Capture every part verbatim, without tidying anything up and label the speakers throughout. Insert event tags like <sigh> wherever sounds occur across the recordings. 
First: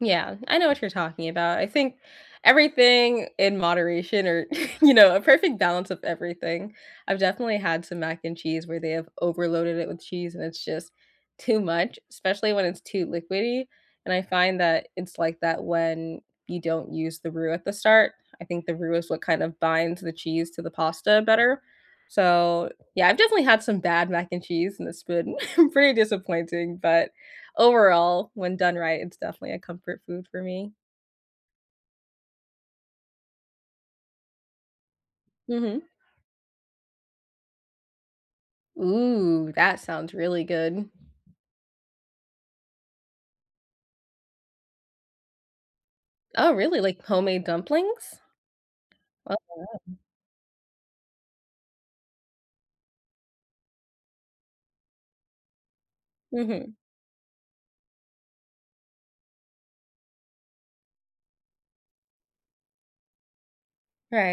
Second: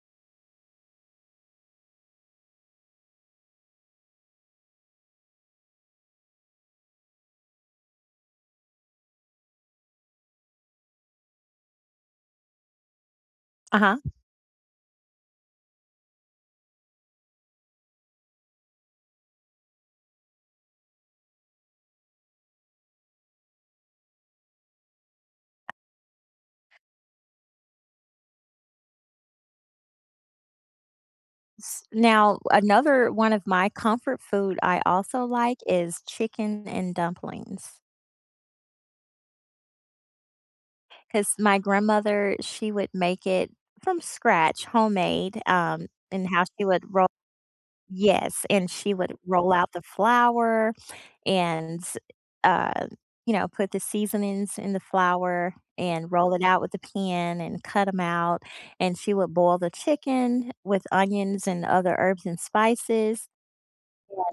Speaker 1: Yeah, I know what you're talking about, I think everything in moderation or <chuckles> you know, a perfect balance of everything, I've definitely had some mac and cheese where they have overloaded it with cheese and it's just too much, especially when it's too liquidy.
Speaker 2: Uh-huh.
Speaker 1: And I find that it's like that when you don't use the roux at the start. I think the roux is what kind of binds the cheese to the pasta better. So, yeah, I've definitely had some bad mac and cheese in this food. <chuckles> Pretty disappointing, but, overall, when done right, it's definitely a comfort food for me.
Speaker 2: S Now, another one of my comfort food I also like
Speaker 1: Mhm.
Speaker 2: is chicken and dumplings.
Speaker 1: Ooh. That sounds really good.
Speaker 2: 'Cause my grandmother, she would make it from scratch, homemade, um, and how
Speaker 1: Oh,
Speaker 2: she
Speaker 1: really,
Speaker 2: would
Speaker 1: like
Speaker 2: roll
Speaker 1: homemade dumplings?
Speaker 2: Yes, and she would
Speaker 1: Oh,
Speaker 2: roll out the
Speaker 1: wow.
Speaker 2: flour, <sniffs> and, um you know, put the seasonings in the flour and roll it out with
Speaker 1: Mhm.
Speaker 2: a pan and cut 'em out, and she would boil the chicken with onions and other herbs and spices,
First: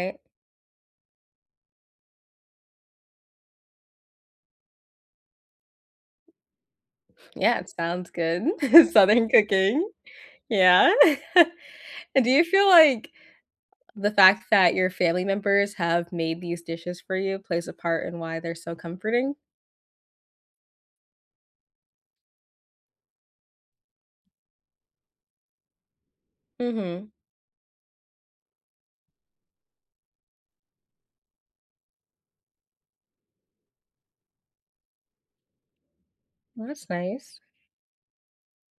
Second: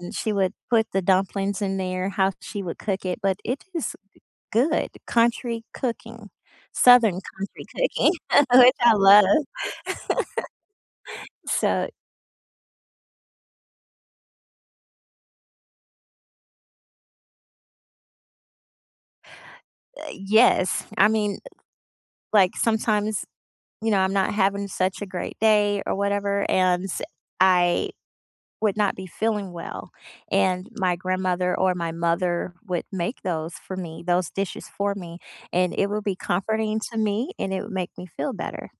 Speaker 2: and she would put the dumplings in there how she would cook it but it is, uh, good country cooking southern
Speaker 1: Yeah,
Speaker 2: country
Speaker 1: it sounds
Speaker 2: cooking,
Speaker 1: good.
Speaker 2: <chuckles> which I
Speaker 1: <chuckles>
Speaker 2: love.
Speaker 1: Southern
Speaker 2: <laughs>
Speaker 1: cooking. Yeah. <laughs>
Speaker 2: So
Speaker 1: And do you feel like the fact that your family members have made these dishes for you plays a part in why they're so comforting?
Speaker 2: Uh, yes. I mean like sometimes you know, I'm not having such a great day or whatever and s
Speaker 1: Mhm.
Speaker 2: I would not be feeling well. And my grandmother or my mother would make those for me those dishes for me, and it will be
Speaker 1: Well,
Speaker 2: comforting
Speaker 1: that's
Speaker 2: to me
Speaker 1: nice.
Speaker 2: and it would make me feel better.